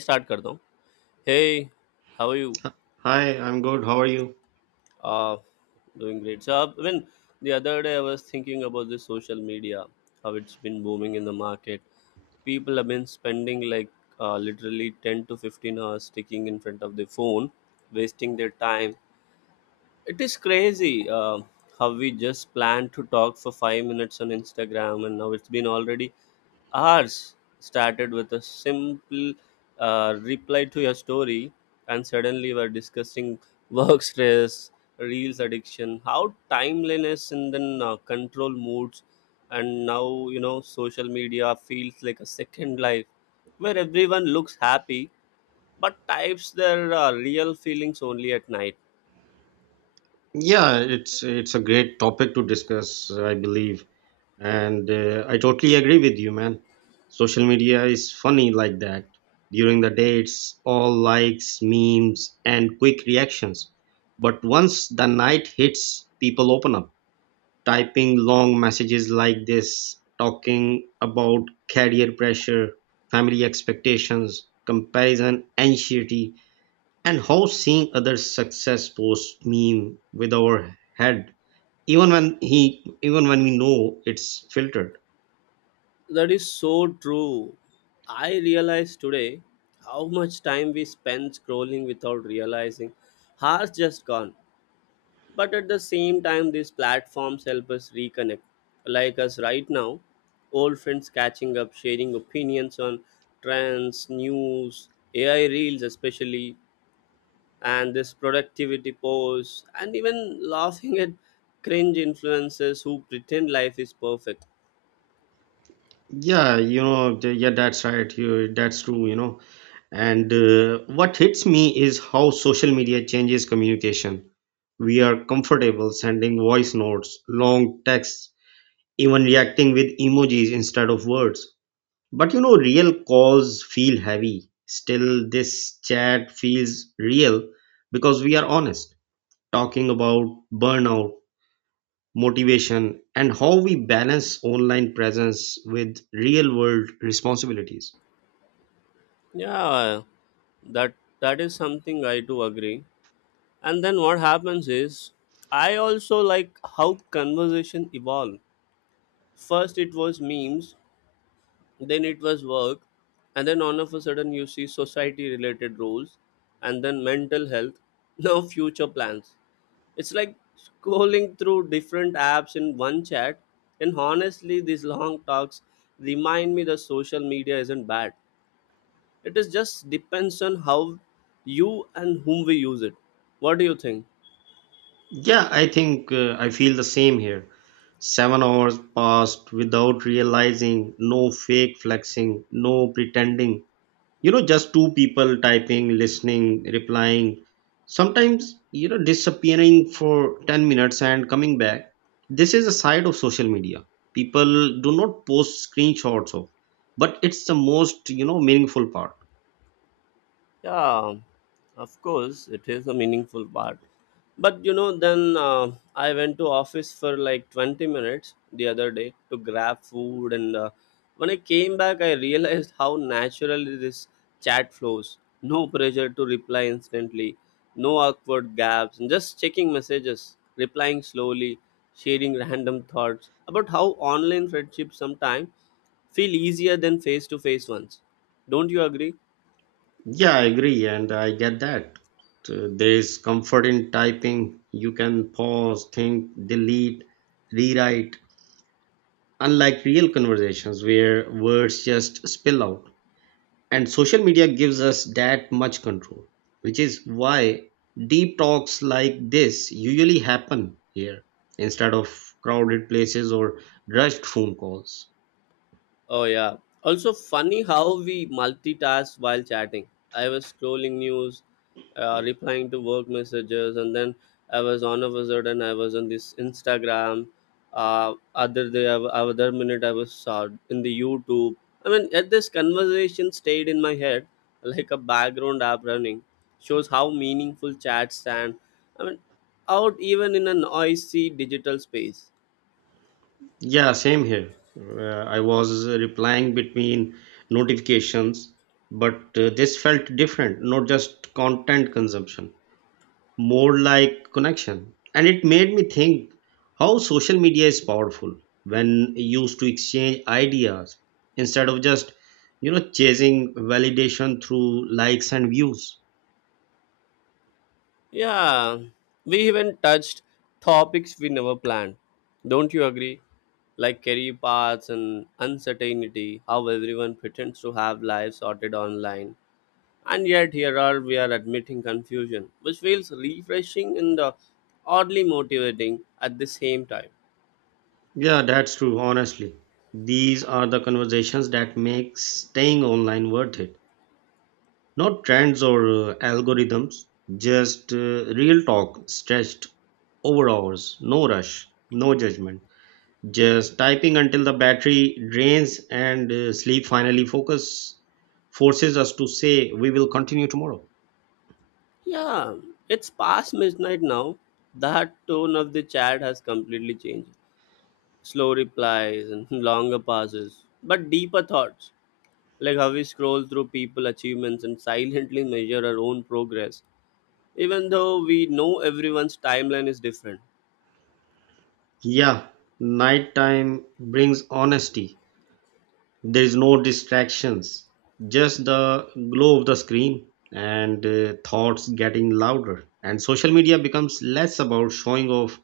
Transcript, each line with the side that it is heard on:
left: Start करता हूँ. Hey, how are you?
right: Hi, I'm good. How are you?
left: uh Doing great. So when The other day I was thinking about the social media, how it's been booming in the market. People have been spending like literally 10 to 15 hours sticking in front of the phone, wasting their time. It is crazy. How we just planned to talk for 5 minutes on Instagram, and now it's been already hours. Started with a simple reply to your story, and suddenly we're discussing work stress, reels addiction, how timeliness, and then control moods. And now, you know, social media feels like a second life where everyone looks happy but types their real feelings only at night.
right: Yeah, it's a great topic to discuss, I believe, and I totally agree with you, man. Social media is funny like that. During the day, it's all likes, memes, and quick reactions. But once the night hits, people open up, typing long messages like this, talking about career pressure, family expectations, comparison, anxiety, and how seeing other success post meme with our head even when he even when we know it's filtered.
left: That is so true. I realize today how much time we spend scrolling without realizing. Hours just gone. But at the same time, these platforms help us reconnect. Like us right now, old friends catching up, sharing opinions on trends, news, AI reels, especially, and this productivity posts, and even laughing at cringe influencers who pretend life is perfect.
right: Yeah, that's right, that's true. And what hits me is how social media changes communication. We are comfortable sending voice notes, long texts, even reacting with emojis instead of words. But real calls feel heavy. Still, this chat feels real because we are honest, talking about burnout, motivation, and how we balance online presence with real world responsibilities.
left: Yeah, that that is something I do agree, and then what happens is I also like how conversation evolve. First it was memes, then it was work, and then all of a sudden you see society related roles, and then mental health, now future plans. It's like scrolling through different apps in one chat. And honestly, these long talks remind me that social media isn't bad, it is just depends on how you and whom we use it. What do you think?
right: Yeah, I think I feel the same here. 7 hours passed without realizing, no fake flexing, no pretending, just two people typing, listening, replying, sometimes disappearing for 10 minutes and coming back. This is a side of social media people do not post screenshots of, but it's the most meaningful part.
left: Yeah, of course, it is a meaningful part. But you know, then I went to office for like 20 minutes the other day to grab food, and when I came back, I realized how naturally this chat flows. No pressure to reply instantly, no awkward gaps, and just checking messages, replying slowly, sharing random thoughts about how online friendships sometimes feel easier than face to face ones. Don't you agree?
right: Yeah, I agree, and I get that. There is comfort in typing. You can pause, think, delete, rewrite, unlike real conversations where words just spill out. And social media gives us that much control, which is why deep talks like this usually happen here instead of crowded places or rushed phone calls.
left: Oh yeah. Also funny how we multitask while chatting. I was scrolling news, replying to work messages, and then I was on this Instagram. Other day, other minute I was in the YouTube. I mean, at this conversation stayed in my head like a background app running. Shows how meaningful chats stand. I mean, out even in a noisy digital space.
right: Yeah, same here. I was replying between notifications, but this felt different, not just content consumption, more like connection. And it made me think how social media is powerful when used to exchange ideas instead of just, chasing validation through likes and views.
left: Yeah, we even touched topics we never planned. Don't you agree? Like career paths and uncertainty, how everyone pretends to have lives sorted online. And yet, here are we are admitting confusion, which feels refreshing and oddly motivating at the same time.
right: Yeah, that's true, honestly. These are the conversations that make staying online worth it. Not trends or algorithms, just real talk stretched over hours, no rush, no judgment. Just typing until the battery drains and sleep finally focus forces us to say we will continue tomorrow.
left: Yeah, it's past midnight now. That tone of the chat has completely changed. Slow replies and longer pauses, but deeper thoughts. Like how we scroll through people achievements and silently measure our own progress, even though we know everyone's timeline is different.
right: Yeah, nighttime brings honesty. There is no distractions, just the glow of the screen and thoughts getting louder. And social media becomes less about showing off,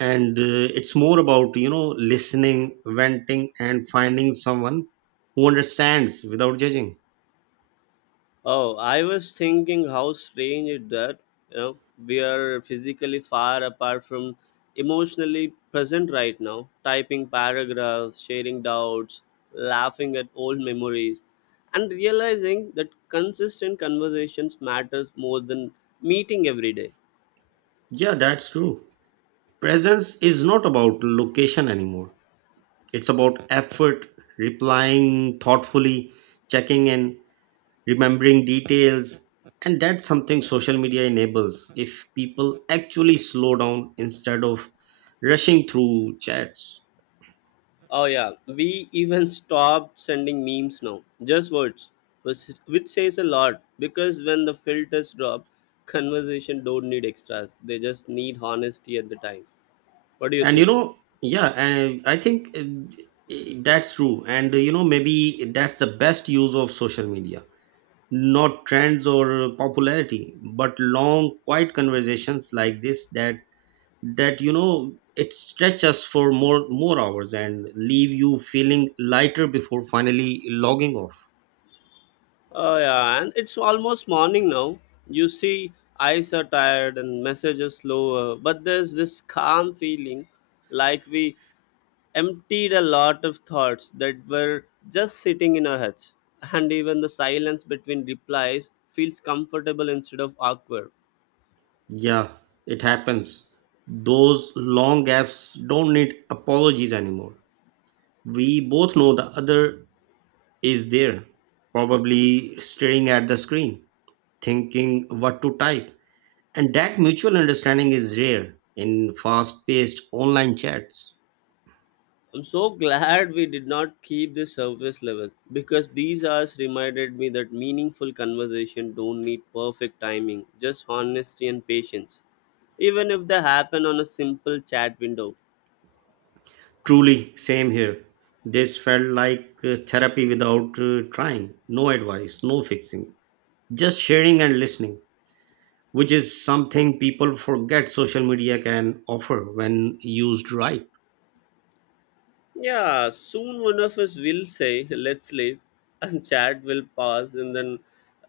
right: and it's more about listening, venting, and finding someone who understands without judging.
left: Oh, I was thinking how strange it that, you know, we are physically far apart from emotionally present right now, typing paragraphs, sharing doubts, laughing at old memories, and realizing that consistent conversations matters more than meeting every day.
right: Yeah, that's true. Presence is not about location anymore. It's about effort, replying thoughtfully, checking in, remembering details. And that's something social media enables if people actually slow down instead of rushing through chats.
left: Oh yeah, we even stopped sending memes now. Just words, which which says a lot, because when the filters drop, conversation don't need extras. They just need honesty at the time. What do you
right: And
left: think?
right: yeah, and I think that's true. And maybe that's the best use of social media. Not trends or popularity, but long, quiet conversations like this that it stretches for more hours and leave you feeling lighter before finally logging off.
left: Oh yeah, and it's almost morning now. You see, eyes are tired and messages slower, but there's this calm feeling, like we emptied a lot of thoughts that were just sitting in our heads, and even the silence between replies feels comfortable instead of awkward.
right: Yeah, it happens. Those long gaps don't need apologies anymore. We both know the other is there, probably staring at the screen, thinking what to type. And that mutual understanding is rare in fast paced online chats.
left: I'm so glad we did not keep the surface level, because these hours reminded me that meaningful conversation don't need perfect timing, just honesty and patience, even if they happen on a simple chat window.
right: Truly, same here. This felt like therapy without trying. No advice, no fixing, just sharing and listening, which is something people forget social media can offer when used right.
left: Yeah, soon one of us will say, let's sleep, and chat will pass, and then,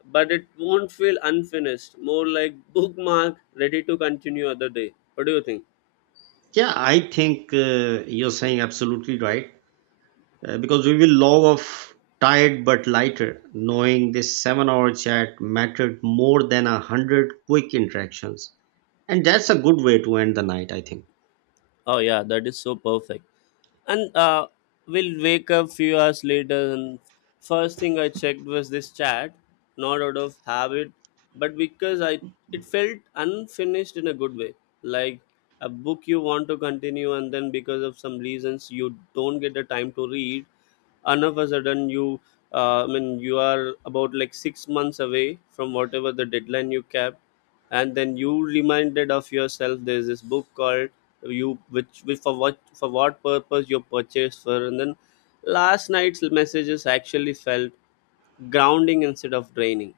left: but it won't feel unfinished, more like bookmark, ready to continue other day. What do you think?
right: Yeah, I think you're saying absolutely right, because we will log off tired but lighter, knowing this 7-hour chat mattered more than 100 quick interactions. And that's a good way to end the night, I think.
left: Oh yeah, that is so perfect. And we'll wake up few hours later, and first thing I checked was this chat, not out of habit, but because I it felt unfinished in a good way, like a book you want to continue, and then because of some reasons you don't get the time to read, and all of a sudden you I mean you are about like 6 months away from whatever the deadline you kept, and then you reminded of yourself there's this book called you which for what purpose you purchased for, and then last night's messages actually felt grounding instead of draining.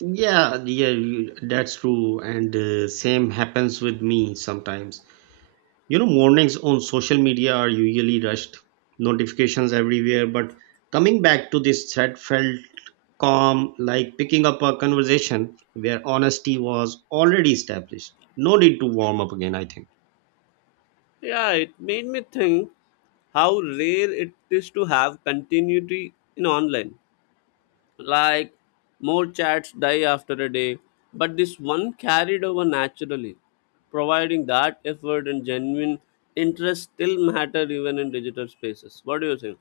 right: Yeah, yeah, that's true. And same happens with me sometimes. Mornings on social media are usually rushed, notifications everywhere. But coming back to this thread felt calm, like picking up a conversation where honesty was already established. No need to warm up again, I think.
left: Yeah, it made me think how rare it is to have continuity in online, like more chats die after a day, but this one carried over naturally, providing that effort and genuine interest still matter even in digital spaces. What do you think?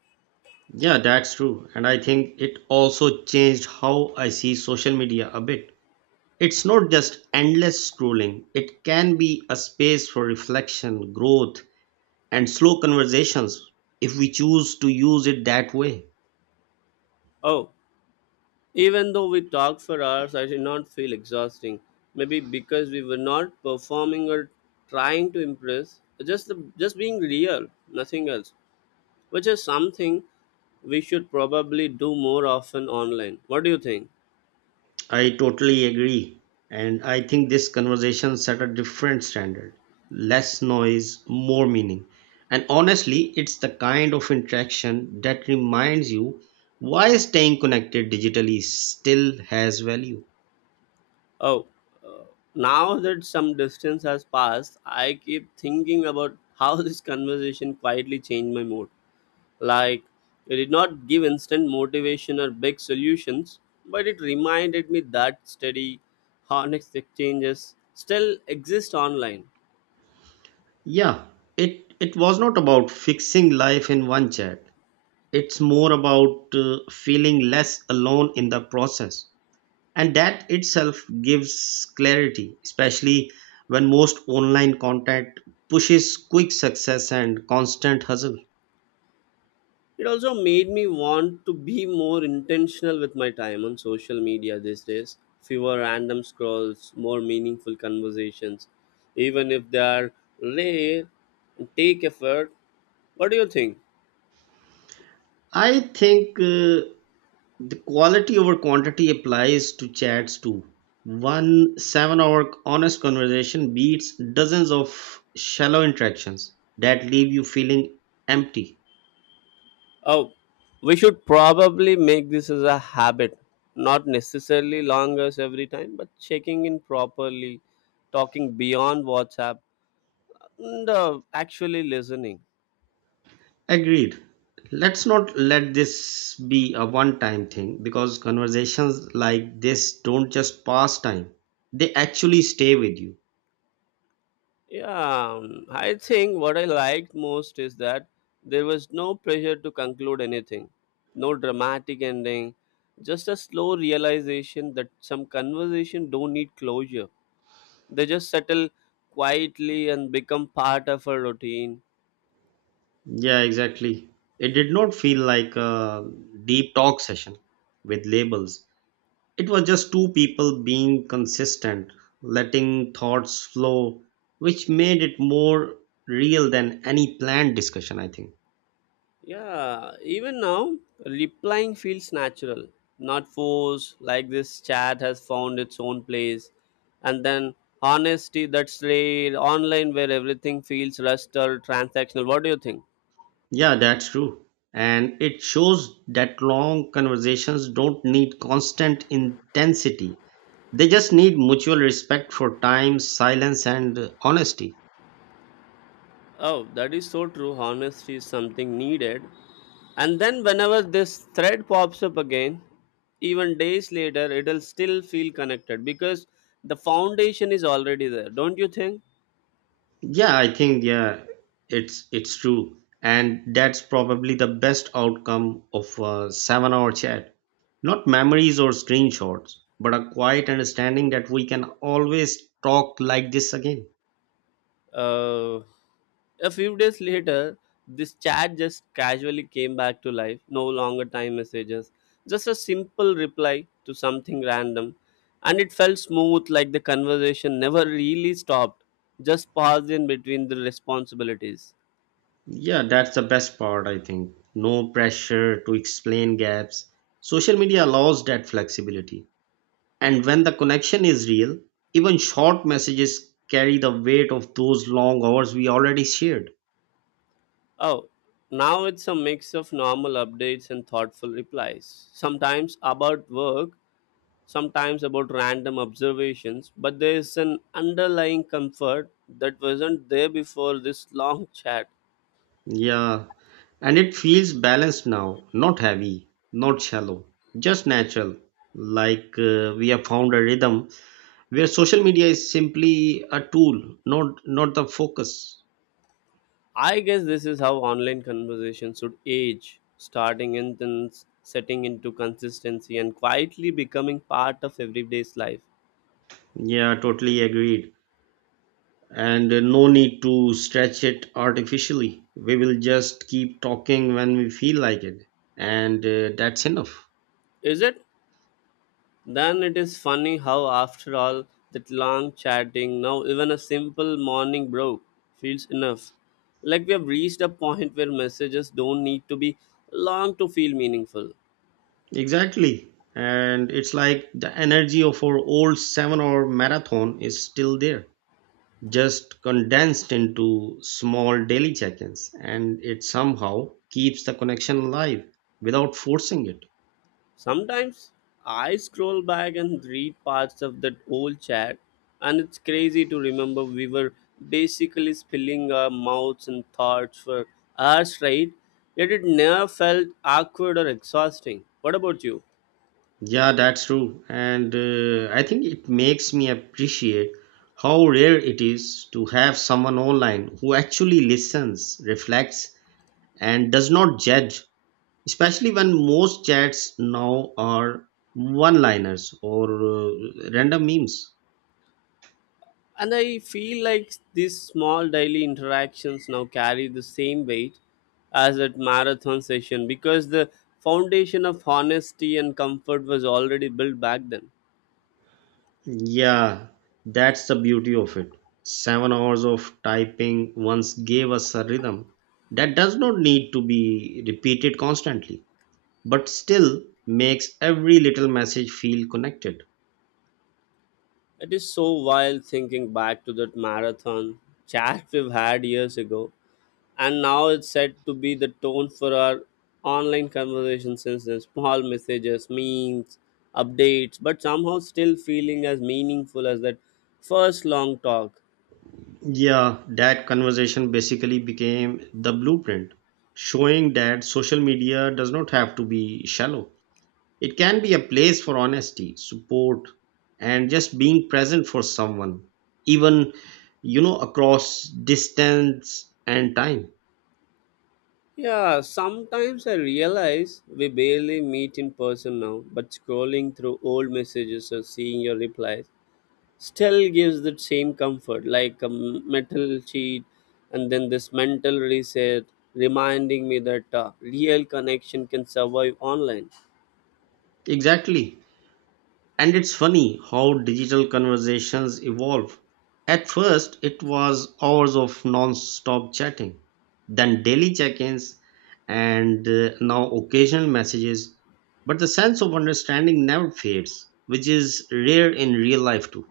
right: Yeah, that's true. And I think it also changed how I see social media a bit. It's not just endless scrolling, it can be a space for reflection, growth, and slow conversations if we choose to use it that way.
left: Oh, even though we talk for hours, I did not feel exhausting. Maybe because we were not performing or trying to impress, just being real, nothing else, which is something we should probably do more often online. What do you think?
right: I totally agree. And I think this conversation set a different standard. Less noise, more meaning. And honestly, it's the kind of interaction that reminds you why staying connected digitally still has value.
left: Oh, uh, now that some distance has passed, I keep thinking about how this conversation quietly changed my mood. Like, it did not give instant motivation or big solutions, but it reminded me that steady, honest exchanges still exist online.
right: Yeah, it was not about fixing life in one chat. It's more about feeling less alone in the process. And that itself gives clarity, especially when most online content pushes quick success and constant hustle.
left: It also made me want to be more intentional with my time on social media these days. Fewer random scrolls, more meaningful conversations, even if they are rare take effort. What do you think?
right: I think the quality over quantity applies to chats too. one 7-hour honest conversation beats dozens of shallow interactions that leave you feeling empty.
left: Oh, we should probably make this as a habit, not necessarily longers every time, but checking in properly, talking beyond WhatsApp, and actually listening.
right: Agreed. Let's not let this be a one time thing because conversations like this don't just pass time, they actually stay with you.
left: Yeah, I think what I liked most is that there was no pressure to conclude anything, no dramatic ending, just a slow realization that some conversation don't need closure. They just settle quietly and become part of a routine.
right: Yeah, exactly. It did not feel like a deep talk session with labels. It was just two people being consistent, letting thoughts flow, which made it more real than any planned discussion, I think.
left: Yeah, even now, replying feels natural, not forced, like this chat has found its own place. And then honesty, that's rare, online where everything feels rushed or transactional. What do you think?
right: Yeah, that's true. And it shows that long conversations don't need constant intensity. They just need mutual respect for time, silence, and honesty.
left: Oh, that is so true. Honesty is something needed. And then whenever this thread pops up again, even days later, it'll still feel connected, because the foundation is already there, don't you think?
right: Yeah, I think, yeah, it's true. And that's probably the best outcome of a 7-hour chat. Not memories or screenshots, but a quiet understanding that we can always talk like this again.
left: Uh, a few days later, this chat just casually came back to life. No longer time messages, just a simple reply to something random. And it felt smooth, like the conversation never really stopped, just paused in between the responsibilities.
right: Yeah, that's the best part, I think. No pressure to explain gaps. Social media allows that flexibility. And when the connection is real, even short messages carry the weight of those long hours we already shared.
left: Oh, now it's a mix of normal updates and thoughtful replies, sometimes about work, sometimes about random observations, but there is an underlying comfort that wasn't there before this long chat.
right: Yeah, and it feels balanced now, not heavy, not shallow, just natural. Like we have found a rhythm where social media is simply a tool, not the focus.
left: I guess this is how online conversations should age, starting intense, setting into consistency, and quietly becoming part of everyday's life.
right: Yeah, totally agreed. And no need to stretch it artificially. We will just keep talking when we feel like it, and that's enough.
left: Is it? Then it is funny how, after all that long chatting, now even a simple morning bro feels enough. Like we have reached a point where messages don't need to be long to feel meaningful.
right: Exactly. And it's like the energy of our old 7-hour marathon is still there, just condensed into small daily check ins, and it somehow keeps the connection alive without forcing it.
left: Sometimes I scroll back and read parts of that old chat, and it's crazy to remember we were basically spilling our mouths and thoughts for hours straight, yet it never felt awkward or exhausting. What about you?
right: Yeah, that's true. And I think it makes me appreciate how rare it is to have someone online who actually listens, reflects, and does not judge, especially when most chats now are one liners or random memes.
left: And I feel like these small daily interactions now carry the same weight as that marathon session, because the foundation of honesty and comfort was already built back then.
right: Yeah, that's the beauty of it. 7 hours of typing once gave us a rhythm that does not need to be repeated constantly, but still makes every little message feel connected.
left: It is so wild thinking back to that marathon chat we've had years ago, and now it's said to be the tone for our online conversation since then. Small messages, memes, updates, but somehow still feeling as meaningful as that first long talk.
right: Yeah, that conversation basically became the blueprint, showing that social media does not have to be shallow. It can be a place for honesty, support, and just being present for someone, even, across distance and time.
left: Yeah, sometimes I realize we barely meet in person now, but scrolling through old messages or seeing your replies still gives that same comfort like a metal sheet, and then this mental reset reminding me that real connection can survive online.
right: Exactly. And it's funny how digital conversations evolve. At first, it was hours of non-stop chatting, then daily check-ins, and now occasional messages. But the sense of understanding never fades, which is rare in real life too.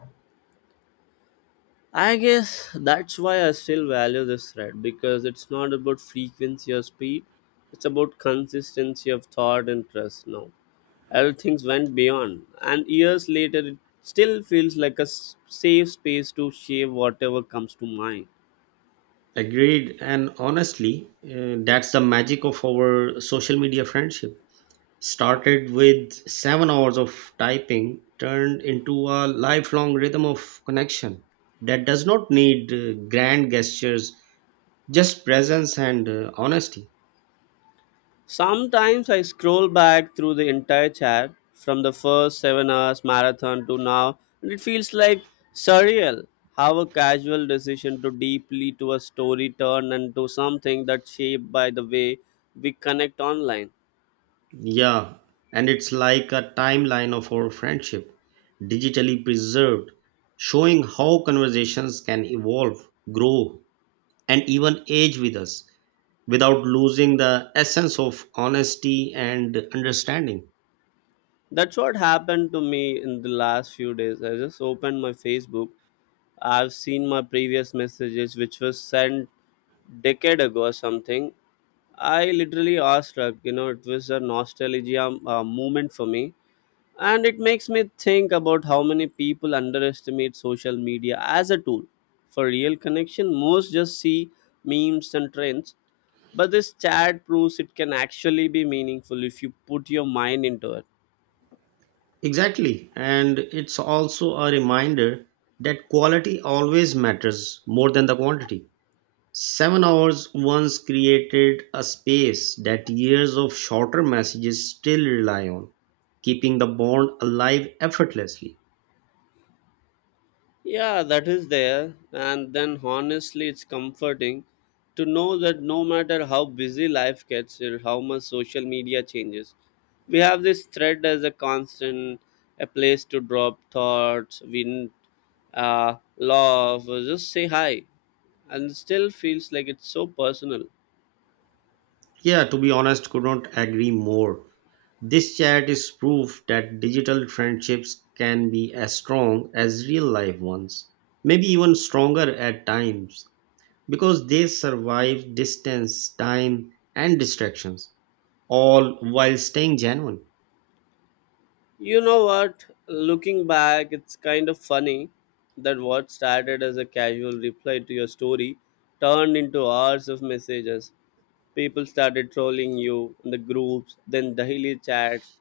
left: I guess that's why I still value this thread, because it's not about frequency or speed, it's about consistency of thought and trust. Now everything went beyond, and years later it still feels like a safe space to share whatever comes to mind.
right: Agreed, and honestly, that's the magic of our social media friendship. Started with 7 hours of typing, turned into a lifelong rhythm of connection that does not need grand gestures, just presence and honesty.
left: Sometimes I scroll back through the entire chat from the first 7 hours marathon to now, and it feels like surreal how a casual decision to deeply to a story turned into something that's shaped by the way we connect online.
right: Yeah, and it's like a timeline of our friendship, digitally preserved, showing how conversations can evolve, grow, and even age with us without losing the essence of honesty and understanding.
left: That's what happened to me in the last few days. I just opened my Facebook, I've seen my previous messages, which was sent decade ago or something. I literally awestruck. You know, it was a nostalgia moment for me, and it makes me think about how many people underestimate social media as a tool for real connection. Most just see memes and trends, but this chat proves it can actually be meaningful if you put your mind into it.
right: Exactly. And it's also a reminder that quality always matters more than the quantity. 7 hours once created a space that years of shorter messages still rely on, keeping the bond alive effortlessly.
left: Yeah, that is there. And then honestly, it's comforting to know that no matter how busy life gets or how much social media changes, we have this thread as a constant, a place to drop thoughts, win, love, or just say hi. And it still feels like it's so personal.
right: Yeah, to be honest, could not agree more. This chat is proof that digital friendships can be as strong as real life ones, maybe even stronger at times because they survive distance, time, and distractions, all while staying genuine.
left: You know what? Looking back, it's kind of funny that what started as a casual reply to your story turned into hours of messages. People started trolling you in the groups, then daily chats.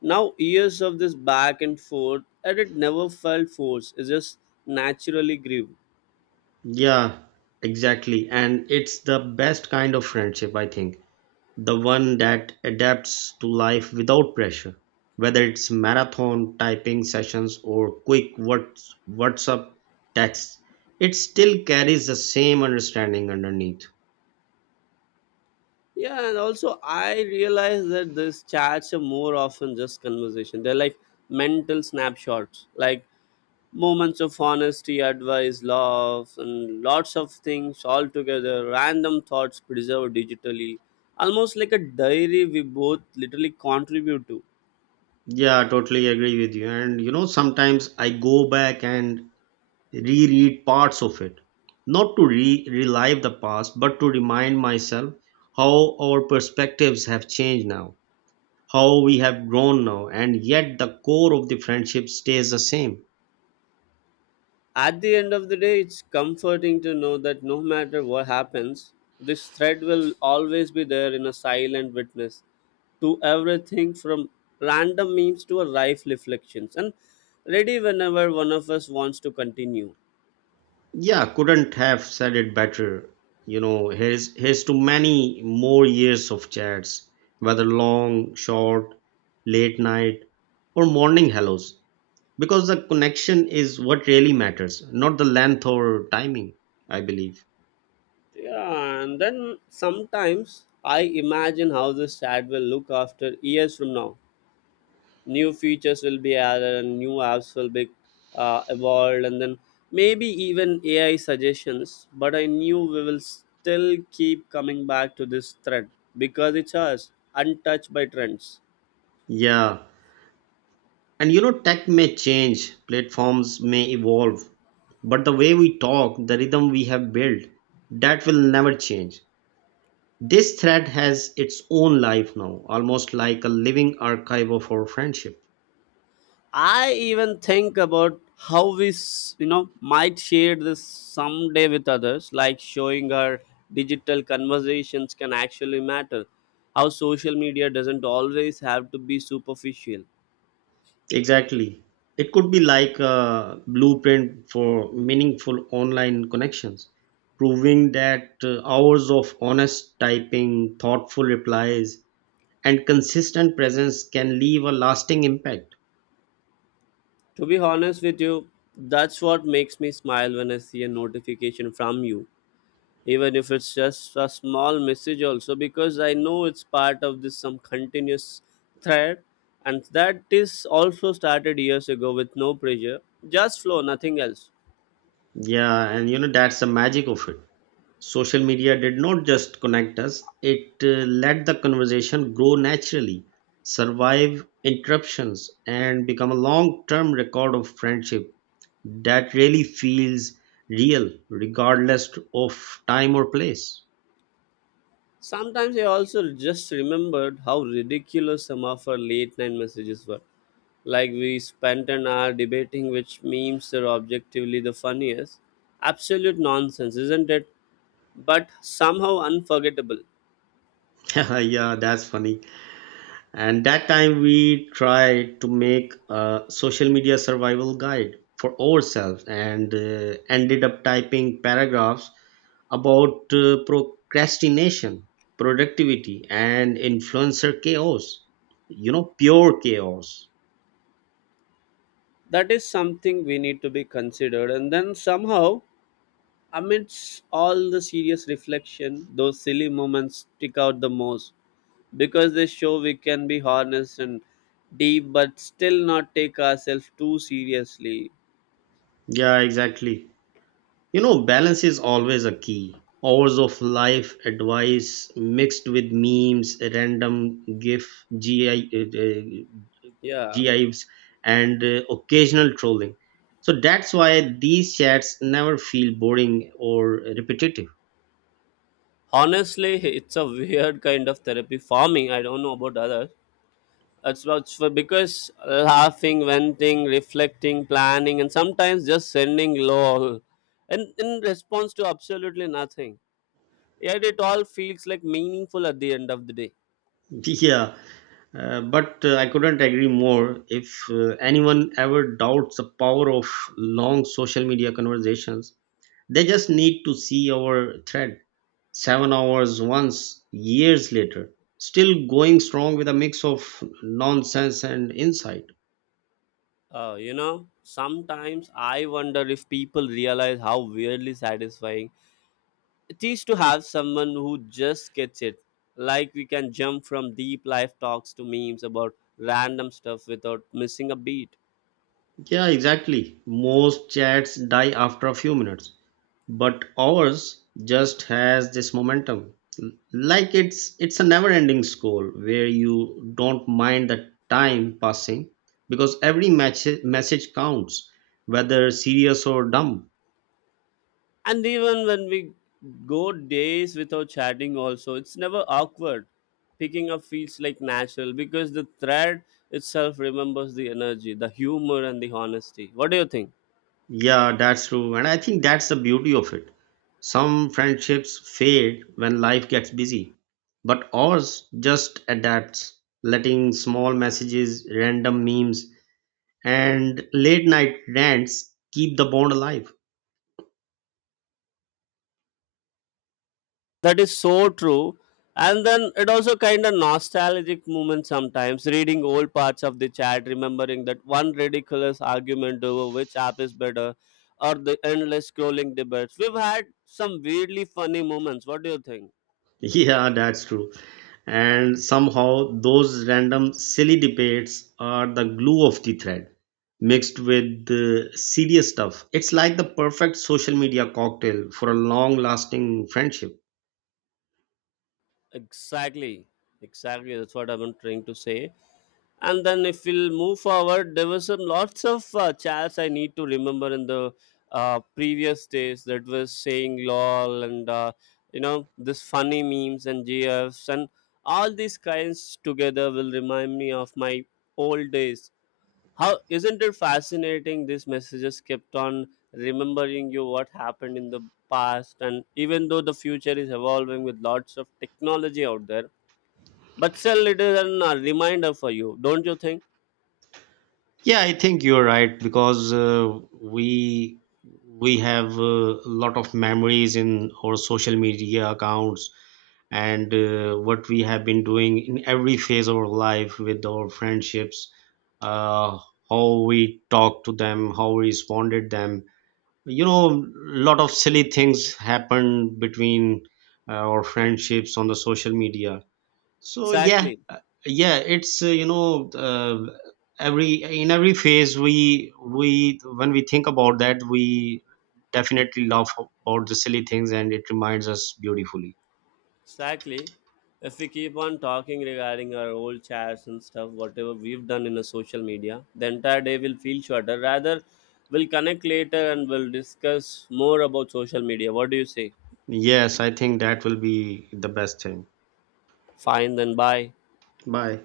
left: Now, years of this back and forth, and it never felt forced. It just naturally grew.
right: Yeah, exactly. And it's the best kind of friendship, I think. The one that adapts to life without pressure. Whether it's marathon typing sessions or quick WhatsApp texts, it still carries the same understanding underneath.
left: Yeah, and also I realized that these chats are more often just conversation. They're like mental snapshots, like moments of honesty, advice, love, and lots of things all together. Random thoughts preserved digitally, almost like a diary we both literally contribute to.
right: Yeah, I totally agree with you. And sometimes I go back and reread parts of it, not to relive the past, but to remind myself how our perspectives have changed now, how we have grown now, and yet the core of the friendship stays the same.
left: At the end of the day, it's comforting to know that no matter what happens, this thread will always be there in a silent witness to everything from random memes to a life reflections, and ready whenever one of us wants to continue.
right: Yeah, couldn't have said it better. Here's to many more years of chats, whether long, short, late night, or morning hellos, because the connection is what really matters, not the length or timing, I believe.
left: Yeah, and then sometimes I imagine how this chat will look after years from now. New features will be added and new apps will be evolved, and then maybe even AI suggestions, but I knew we will still keep coming back to this thread because it's us, untouched by trends.
right: Yeah. And tech may change, platforms may evolve, but the way we talk, the rhythm we have built, that will never change. This thread has its own life now, almost like a living archive of our friendship.
left: I even think about how you know, might share this someday with others, like showing our digital conversations can actually matter, how social media doesn't always have to be superficial.
right: Exactly. It could be like a blueprint for meaningful online connections, proving that hours of honest typing, thoughtful replies, and consistent presence can leave a lasting impact.
left: To be honest with you, that's what makes me smile when I see a notification from you, even if it's just a small message, also because I know it's part of this some continuous thread, and that is also started years ago with no pressure, just flow, nothing else.
right: Yeah, and that's the magic of it. Social media did not just connect us, it let the conversation grow naturally, survive interruptions, and become a long term record of friendship that really feels real, regardless of time or place.
left: Sometimes I also just remembered how ridiculous some of our late night messages were, like we spent an hour debating which memes are objectively the funniest. Absolute nonsense, isn't it? But somehow unforgettable.
right: Yeah, that's funny. And that time we tried to make a social media survival guide for ourselves and ended up typing paragraphs about procrastination, productivity, and influencer chaos, pure chaos.
left: That is something we need to be considered. And then somehow, amidst all the serious reflection, those silly moments stick out the most because they show we can be honest and deep, but still not take ourselves too seriously.
right: Yeah, exactly. Balance is always a key. Hours of life advice mixed with memes, random gif gi
left: Yeah,
right: jives, and occasional trolling. So that's why these chats never feel boring or repetitive.
left: honestly, it's a weird kind of therapy for me. I don't know about others. That's what's for, because laughing, venting, reflecting, planning, and sometimes just sending lol, and in response to absolutely nothing. Yet it all feels like meaningful at the end of the day.
right: Yeah, but I couldn't agree more. If anyone ever doubts the power of long social media conversations, they just need to see our thread. 7 hours once, years later, still going strong with a mix of nonsense and insight.
left: You know, sometimes I wonder if people realize how weirdly satisfying it is to have someone who just gets it. Like we can jump from deep life talks to memes about random stuff without missing a beat.
right: Yeah, exactly. Most chats die after a few minutes, but ours just has this momentum. Like it's a never-ending scroll where you don't mind the time passing because every message counts, whether serious or dumb.
left: And even when we go days without chatting, also it's never awkward. Picking up feels like natural, because the thread itself remembers the energy, the humor, and the honesty. What do you think?
right: Yeah, that's true, and I think that's the beauty of it. Some friendships fade when life gets busy, but ours just adapts, letting small messages, random memes, and late night rants keep the bond alive.
left: That is so true. And then it also kind of nostalgic moment, sometimes reading old parts of the chat, remembering that one ridiculous argument over which app is better, or the endless scrolling debates we've had, some weirdly funny moments. What do you think?
right: Yeah, that's true. And somehow those random silly debates are the glue of the thread, mixed with the serious stuff. It's like the perfect social media cocktail for a long lasting friendship.
left: Exactly. Exactly. That's what I've been trying to say. And then if we'll move forward, there was some lots of chats I need to remember in the previous days that was saying lol and, you know, this funny memes and GFs and all these kinds together will remind me of my old days. How isn't it fascinating? These messages kept on remembering you what happened in the past, and even though the future is evolving with lots of technology out there, but still, it is an reminder for you, don't you think?
right: Yeah, I think you're right, because we have a lot of memories in our social media accounts, and what we have been doing in every phase of our life with our friendships, uh, how we talked to them, how we responded them, you know lot of silly things happen between our friendships on the social media, so yeah
left: Exactly,
right: uh, Yeah, it's every in every phase, we when we think about that, we definitely laugh about the silly things, and it reminds us beautifully.
left: exactly. If we keep on talking regarding our old chats and stuff, whatever we've done in the social media, the entire day will feel shorter. Rather, we'll connect later and we'll discuss more about social media. What do you say?
right: Yes, I think that will be the best thing.
left: Fine, then bye.
right: Bye.